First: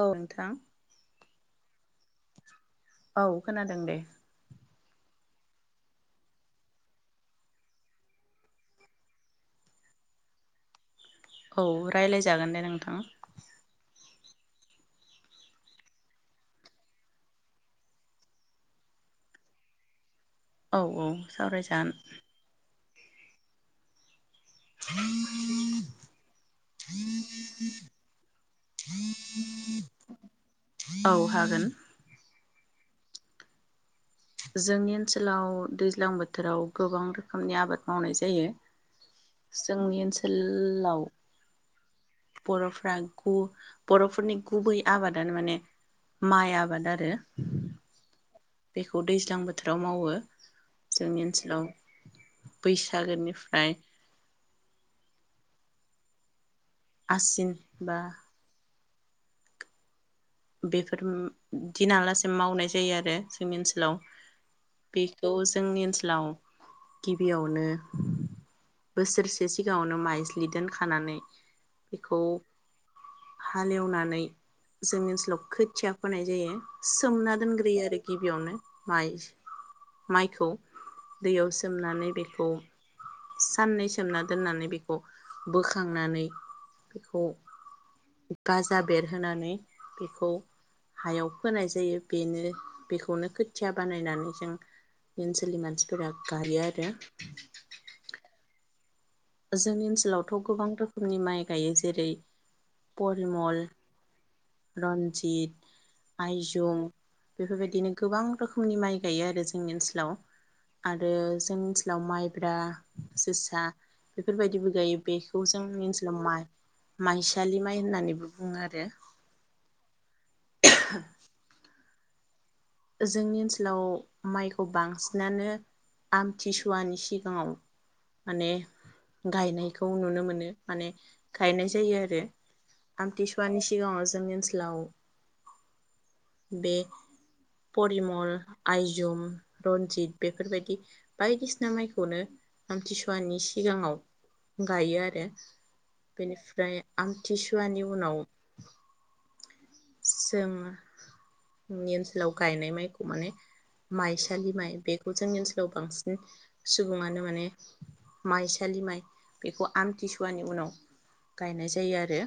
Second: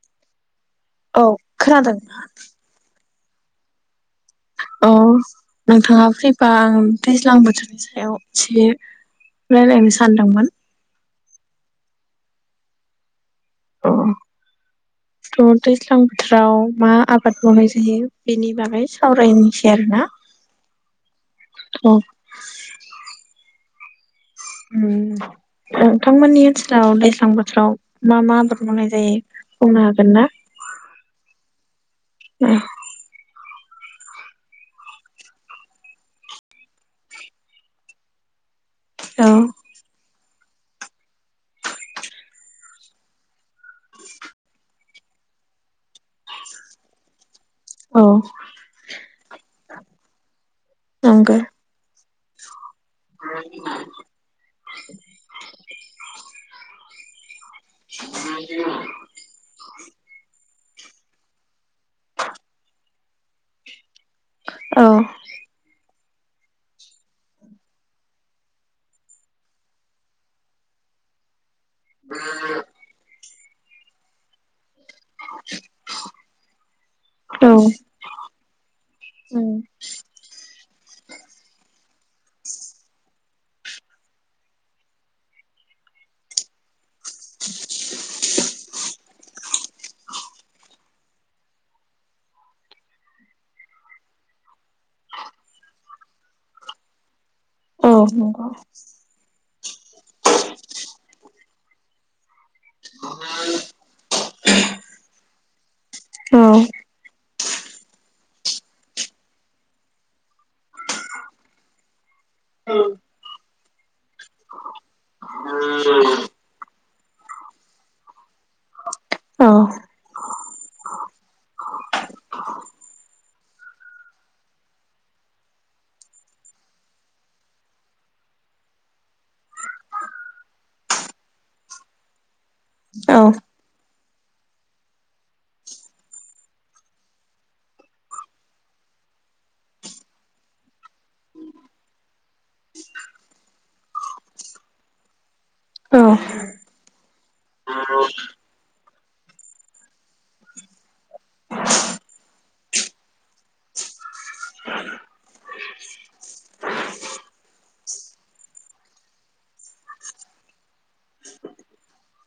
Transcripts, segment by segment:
औ नोंथां औ खोनादों औ खोनादों दे औ नोंथाङा फ्रिबा आं दैज्लां बोथोरनि सायाव एसे रायलायनो सानदोंमोन। औ रायलायजागोन दे नोंथां। थ दैज्लां बोथोराव मा आबाद मावनाय जायो बेनि बागै सावरायनोसै आरोना। औ औ सावरायजागोन। औ [inaudible] नोंथांमोननि ओनसोलाव दैज्लां बोथोराव मा मा आबाद मावनाय जायो बुंनो हागोन ना? औ हागोन औ जोंनि ओनसोलाव दैज्लां बोथोराव गोबां रोखोमनि आबाद मावनाय जायो। जोंनि ओनसोल लाव बर'फ्रा बर'फोरनि गुबै आबादानो माने माइ आबाद आरो औ बेखौ दैज्लां बोथोराव मावो जोंनि नंगौ ओनसोलाव बैसागोनिफ्राय आसिन बा [unintelligible] [inaudible] बेफोर दिना लासे मावनाय जायो आरो जोंनि ओनसोलाव औ बेखौ जोंनि ओनसोल लाव गिबियावनो बोसोरसे सिगाङावनो माइज्लि दोनखानानै बेखौ हाले एवनानै जों [unintelligible] खोथिया फोनाय जायो सोमना औ दोनग्रोयो आरो कि गिबियावनो माइ माइखौ दैयाव सोमनानै बेखौ साननै सोमना दोननानै बेखौ बोखांनानै बेखौ गाजा बेरहोनानै बेखौ हायाव फोनाय जायो बेनो बेखौनो खोथिया बानायनानै जों ओनसोलनि मानसिफोरा गायो आरो औ [inaudible] जोंनि ओनसोलावथ गोबां रोखोमनि माइ गायो जेरै परिमल रन्जित औ आइजं बेफोरबायदिनो गोबां रोखोम खुमनि माइ गायो आरो जोंनि ओनसोलाव आरो जोंनि ओनसोलाव माइ माइब्रा जोसा बेफोरबायदिबो गायो बेखौ जों ओनसोलाव माइ माइसालि माइ होननानैबो बुङो आरो औ [inaudible] जोंनि ओनसोलाव माइखौ बांसिनानो आमथिसुवानि सिगाङाव माने गायनायखौ नुनो मोनो माने गायनाय जायो आरो औ आमथिसवानि सिगाङाव जोंनि ओनसोलाव बे परिमल आइजुम रन्जित बेफोरबायदि बायदिसिना माइखौनो आमथिसुवानि सिगाङाव गायो आरो बेनिफ्रायो आमथिसुवानि उनाव जोंनि ओनसोलाव गायनाय माइखौ माने माइसालि माइ बेखौ जोंनि ओनसोलाव बांसिन सुबुङानो माने माइसालि माइ बेखौ आमथिसुवानि उनाव गायनाय जायो आरो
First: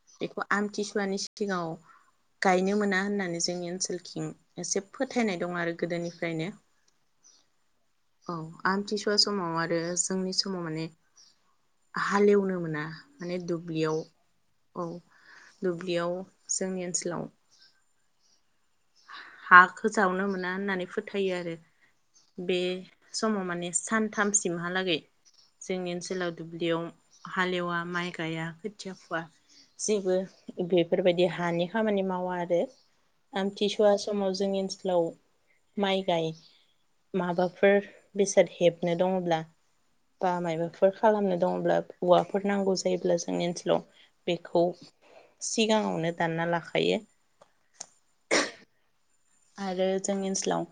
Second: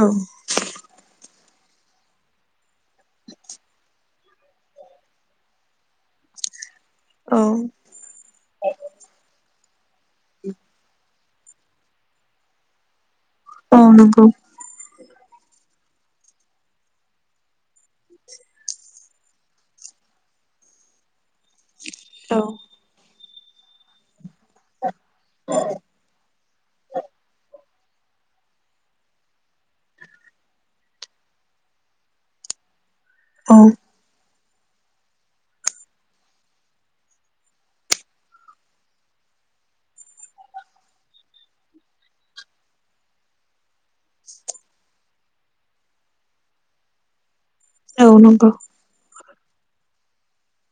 औ बेखौ आमथिसुवानि सि सिगाव गायनो मोना होननानै जोंनि ओनसोलखं एसे फोथायनाय दं आरो गोदोनिफ्रायनो औ औ आमथिसुवा समाव आरो जोंनि समाव माने हालेवनो मोना माने द औ दुब्लियाव नंगौ औ दुब्लियाव जोंनि ओनसोलाव हाखौ जावनो मोना होननानै फोथायो आरो औ बे समाव माने सानथामसिमहालागै जोंनि ओनसोलाव दुब्लियाव हालेवा माइ गाया खोथिया फुवा जेबो बेफोरबायदि हानि खामानि मावा आरो औ आमथिस थुवा समाव जोंनि ओनसोलाव माइ गाय माबाफोर बेसाद हेबनो दङब्ला बा माबाफोर खालामनो दङब्ला औवाफोर नांगौ जायोब्ला जोंनि ओनसोलाव बेखौ सिगाङावनो दानना लाखायो औ नंगौ आरो जोंनि ओनसोलाव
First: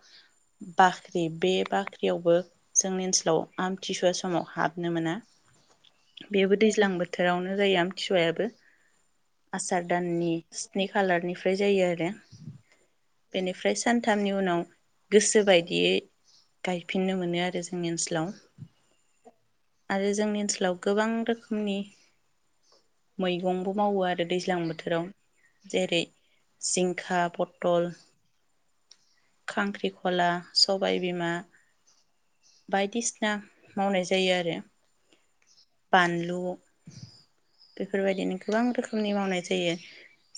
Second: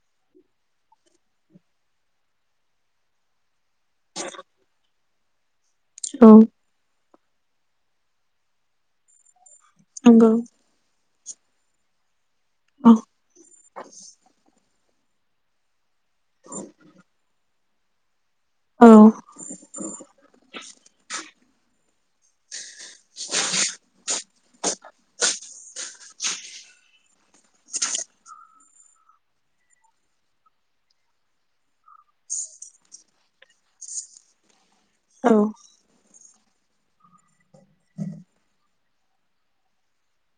बाख्रि बे बाख्रियावबो जोंनि ओनसोलाव आमथिसुवा समाव हाबनो मोना औ बेबो दैज्लां बोथोर बोथोरावनो जायो आमथिसवायाबो आसार नंगौ दाननि स्नि खालारनि ओमफ्राय जायो आरो अ बेनिफ्राय सानथामनि उनाव गोसो बायदियै गायफिननो मोनो आरो जों जोंनि ओनसोलाव औ आरो जोंनि ओनसोलाव गोबां रोखोमनि मैगंबो मावो आरो दैज्लां बोथोराव जेरै जिंखा पटल खांख्रिखला, सबायबिमा बायदिसिना मावनाय जायो आरो औ बानलु बेफोरबायदिनो गोबां रोखोमनि मावनाय जायो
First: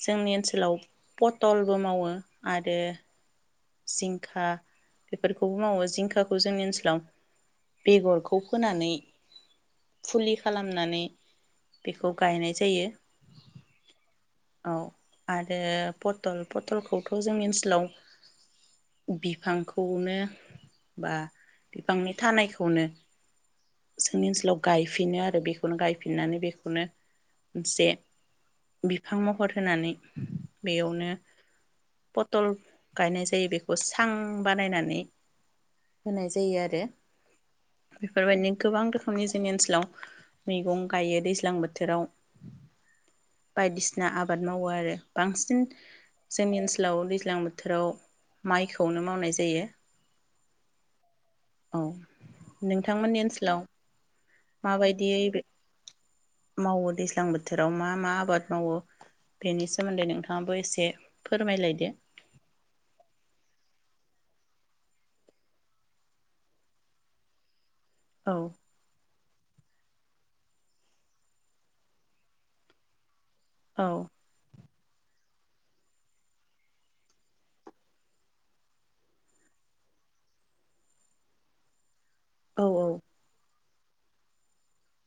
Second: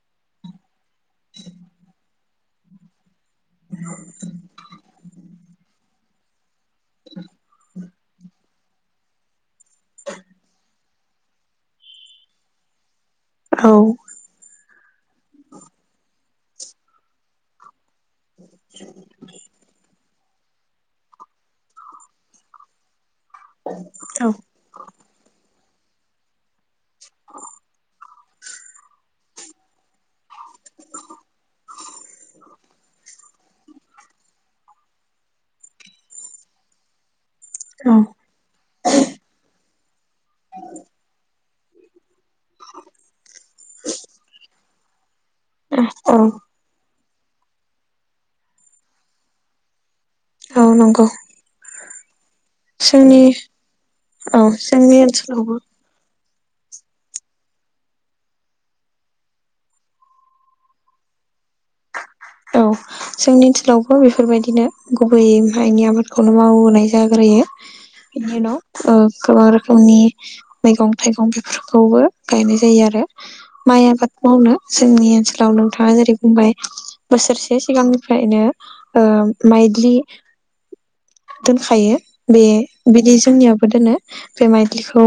जोंनि ओनसोलाव पथलबो मावो आरो जिंखा बेफोरखौबो मावो जिंखाखौ जोंनि ओस बेगरखौ फोनानै फुलि खालामनानै बेखौ गायनाय जायो औ औ आरो पत टल पटलखौथ' जोंनि ओन्सलाव बिफांखौनो बा बिफांनि थानायखौनो जोंनि औ ओन्सोलाव गायफिनो आरो बेखौ गायफिननानै बेखौनो नसे बिफां महर होनानै बेयावनो पटल गायनाय जा जायो बेखौ सां बानायनानै होनाय जायो आरो बेफोरबायदिनो गोबां रोखोमनि जोंनि ओन्सोलाव मैगं गायो दैज्लां बोथोराव बायदिसिना आबाद मावो आरो बांसिन औ जोंनि ओन्सोलाव लां बोथोराव माइखौनो मावनाय जायो औ नंगौ औ नोंथांमोननि जोंनि ओनसोलाव औ जोंनि माबायदियै ओनसोलावबो मावो दैज्लां बोथोराव मा मा आबाद मावो बेनि सोमोन्दै नोंथाङाबो एसे फोरमायलायदो। औ जोंनि ओनसोलावबो बेफोरबायदिनो गुबैयै माइनि आबादखौनो मावोनाय जाग्रोयो। औ [unintelligible] गोबां रोखोमनि मैगं थाइगं बेफोरखौबो गायनाय जायो आरो। माइ औ आबाद मावनो जोंनि ओनसोलाव नोंथाङा जेरै बुंबाय बोसोरसे सिगांनिफ्रायनो ओ माइदलि दोनखायो बे औ बिदि जोंनियाव बो दोनो बे माइदलिखौ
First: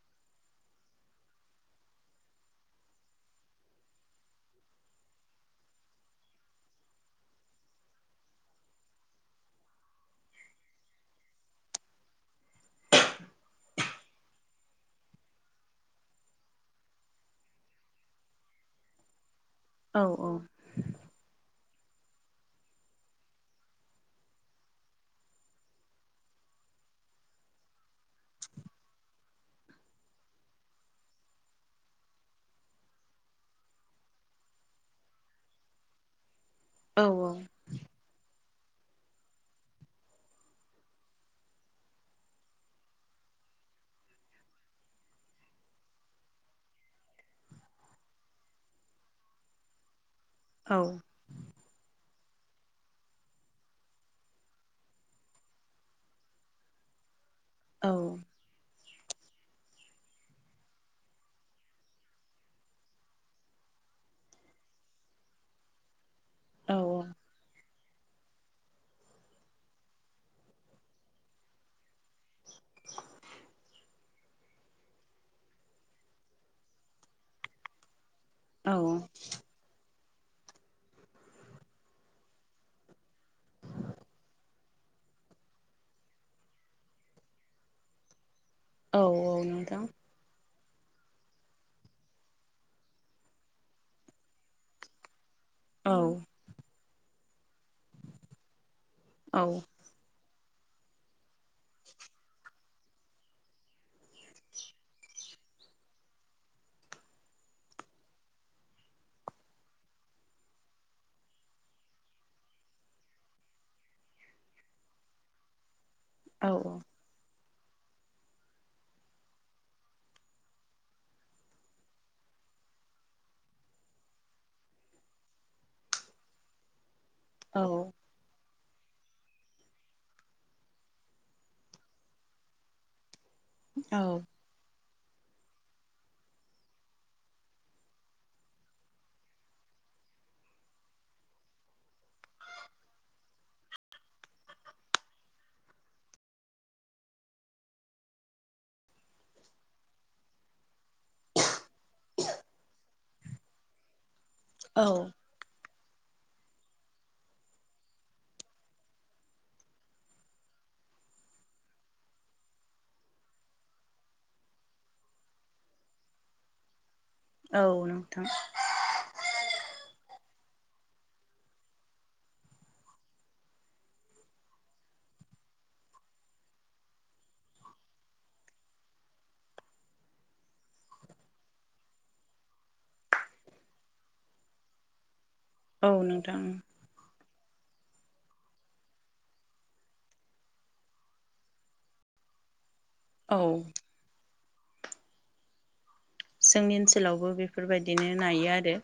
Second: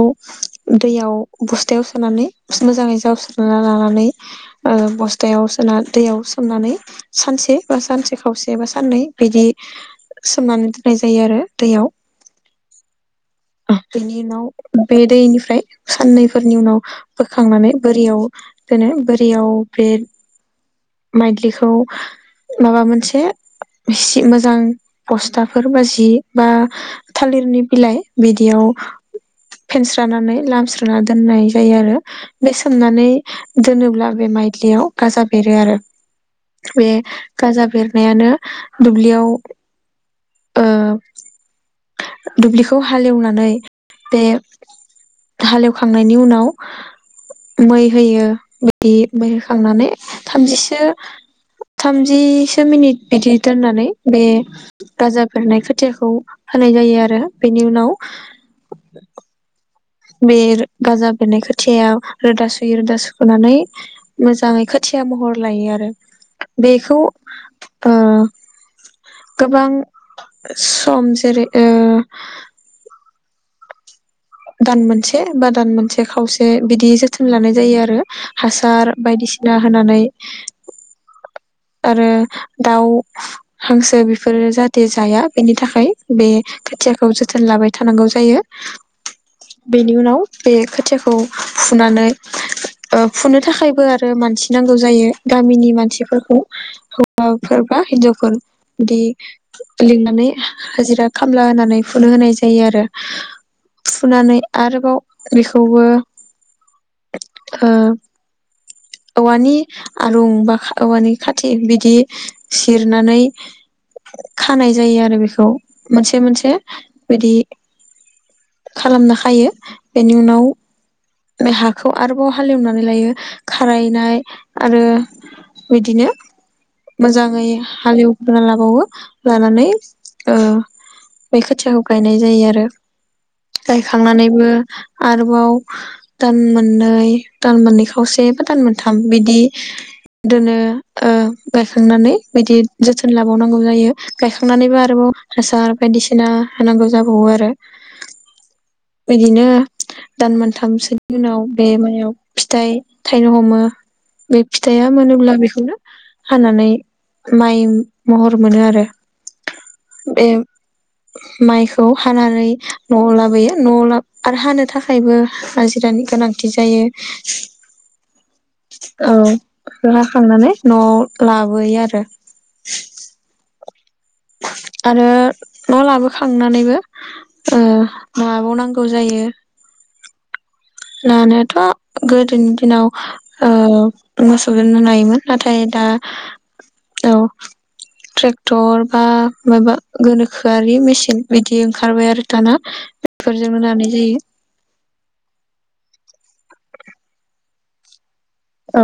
दैयाव बस्थायाव सोनानै मोजाङै जावस्रोना लानानै ओ बस्थायाव सोना दैयाव सोमनानै सानसे बा सानसे खावसे बा साननै बिदि सोमनानै दोननाय जायो आरो दैयाव। अह बेनि उनाव बे दैनिफ्राय साननैफोरनि उनाव बोखांनानै बोरियाव दोनो बोरियाव औ औ। माइदलिखौ माबा मोनसे इसि मोजां बस्थाफोर बा जि बा थालिरनि बिलाइ बिदियाव फेनस्रानानै लामस्रोना दोननाय जायो आरो बे सोमनानै दोनोब्ला बे माइदलियाव गाजा बेरो आरो। बे औ गाजा बेरनायानो दुब्लियाव ओ दुब्लिखौ हालेवनानै बे हालेवखांनायनि उनाव मै होयो [unintelligible] मै होखांनानै थामजि। औ [unintelligible] थाम। जिसो मिनिट बिदि दोननानै बे गाजा बेरनाय खोथियाखौ फोनाय जायो आरो। बेनि उनाव बे गाजा बेरनाय खोथियाया रोदा सुयो रोदा सुखोनानै मोजाङै खोथिया महर लायो आरो। औ बेखौ ओ गोबां सम जेरै ओ दान मोनसे बा दान मोनसे खावसे बिदि जोथोन लानाय जायो आरो। औ हासार बायदिसिना होनानै आरो दाउ हांसो बेफोरो जाहाथे जाया बेनि थाखाय बे खोथियाखौ जोथोन लाबाय थानांगौ जायो। औ नोंथां बेनि उनाव बे खोथियाखौ फुनानै ओ फुनो थाखायबो आरो मानसि नांगौ जायो। गामिनि औ मानसिफोरखौ हौवाफोर बा हिन्जावफोर। औ बिदि लिंनानै। हाजिरा खामला होनानै फुनो होनाय जायो आरो फुनानै आरोबाव बेखौबो ओ औवानि आरं बा औवानि खाथि बिदि जिरनानै खानाय जायो आरो बेखौ। मोनसे मोनसे औ बिदि खालामना खायो बेनि उनाव बे हाखौ आरोबाव हालेवनानै लायो खारायनाय आरो बिदिनो मोजाङै औ हालेवग्रोना लाबावो। लानानै ओ बै खोथियाखौ गायनाय जायो आरो। औ गायखांनानैबो। आरोबाव दान मोननै दान मोननै खावसे बा दान मोनथाम बिदि दोनो। ओ गायखांनानै बिदि जोथोन लाबावनांगौ जायो गायखांनानैबो आरोबाव हासार बायदिसिना होनांगौ जाबावो आरो बिदिनो दान मोनथामसोनि उनाव बे मायाव फिथाइ थायनो हमो। बे औ फिथाइआ मोनोब्ला बेखौनो हानानै माइ महर मोनो आरो बे माइखौ हानानै न'आव लाबोयो न'आव ला आरो हानो थाखायबो हाजिरानि गोनांथि जायो। औ नोंथां औ रा खांनानै न'आव लाबोयो आरो आरो न' लाबोखांनानैबो ओ‌ नाबावनांगौ जायो नानायाथ' गोदोनि दिनाव ओ मोसौजोंनो नायोमोन। नाथाय दा औ नोंथां औ ट्रेक्टर बा माबा गोनोखोआरि मेसिन बिदि ओंखारबाय आरो दाना। औ बेफोरजोंनो नानाय जायो। [inaudible] जोंनि ओनसोलावबो बेफोरबायदिनो नायो आरो औ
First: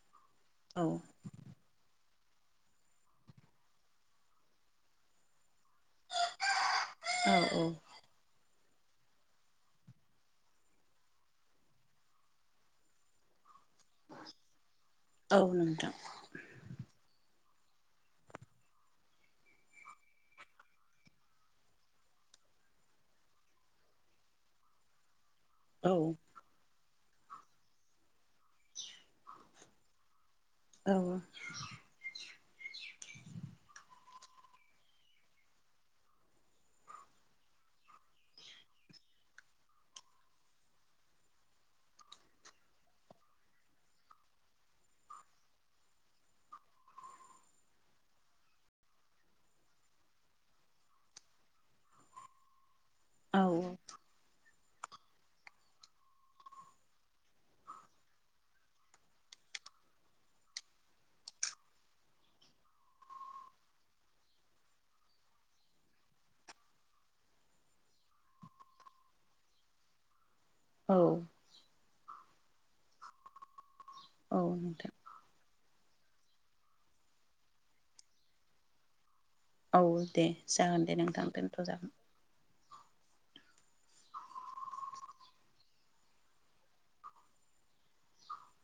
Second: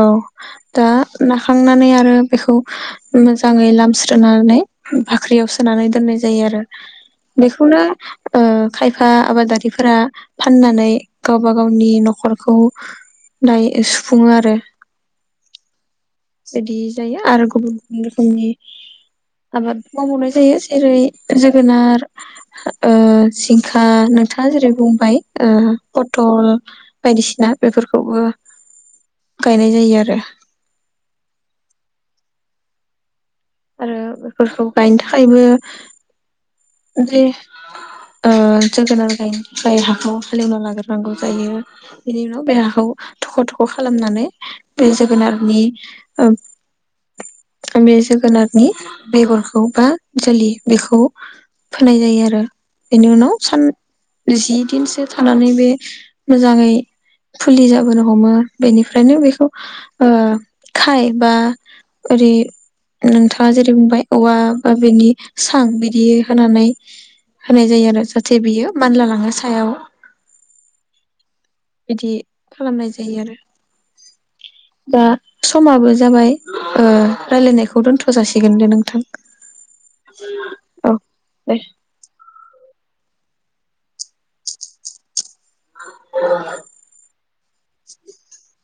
औ औ दा नाखांनानै आरो बेखौ मोजाङै लामस्रनानै बाख्रियाव सोनानै दोननाय जायो आरो औ बेखौनो औ ओ खायफा आबादारिफोरा फाननानै गावबा गावनि न'खरखौ दायो। सुफुङो आरो औ नोंथां। बिदि जायो आरो गुबुन गुबुन रोखोमनि आबाद मावबावनाय जायो जेरै जोगोनार ओ जिंखा नोंथाङा जेरै बुंबाय ओ औ पटल। बायदिसिना बेफोरखौबो गायनाय जायो आरो। [inaudible] आरो बेफोरखौ गायनो थाखायबो जे ओ जोगोनार गायनाय हाखौ हालेवना लागोरनांगौ जायो बेनि उनाव बे हाखौ थख' थख' खालामनानै बे जोगोनारनि ओ बे जोगोनारनि बेगरखौ बा जोलि बेखौ फोनाय जायो आरो। बेनि उनाव औ सान जि दिनसो थानानै बे मोजाङै फुलि जाबोनो हमो बेनिफ्रायनो बेखौ ओ खाय बा ओरै नोंथाङा जेरै बुंबाय औवा बा बेनि सां बिदि होनानै होनाय जायो आरो जाहाथे बियो मानला लाङो सायाव। औ। बिदि खालामनाय जायो आरो। औ नोंथां दा समाबो जाबाय ओं राय्लायनायखौ दोनथ' जासिगोन दे नोंथां। औ दे जागोन औ दे नोंथां। [inaudible] दे दोनथ'जागोन [unintelligible]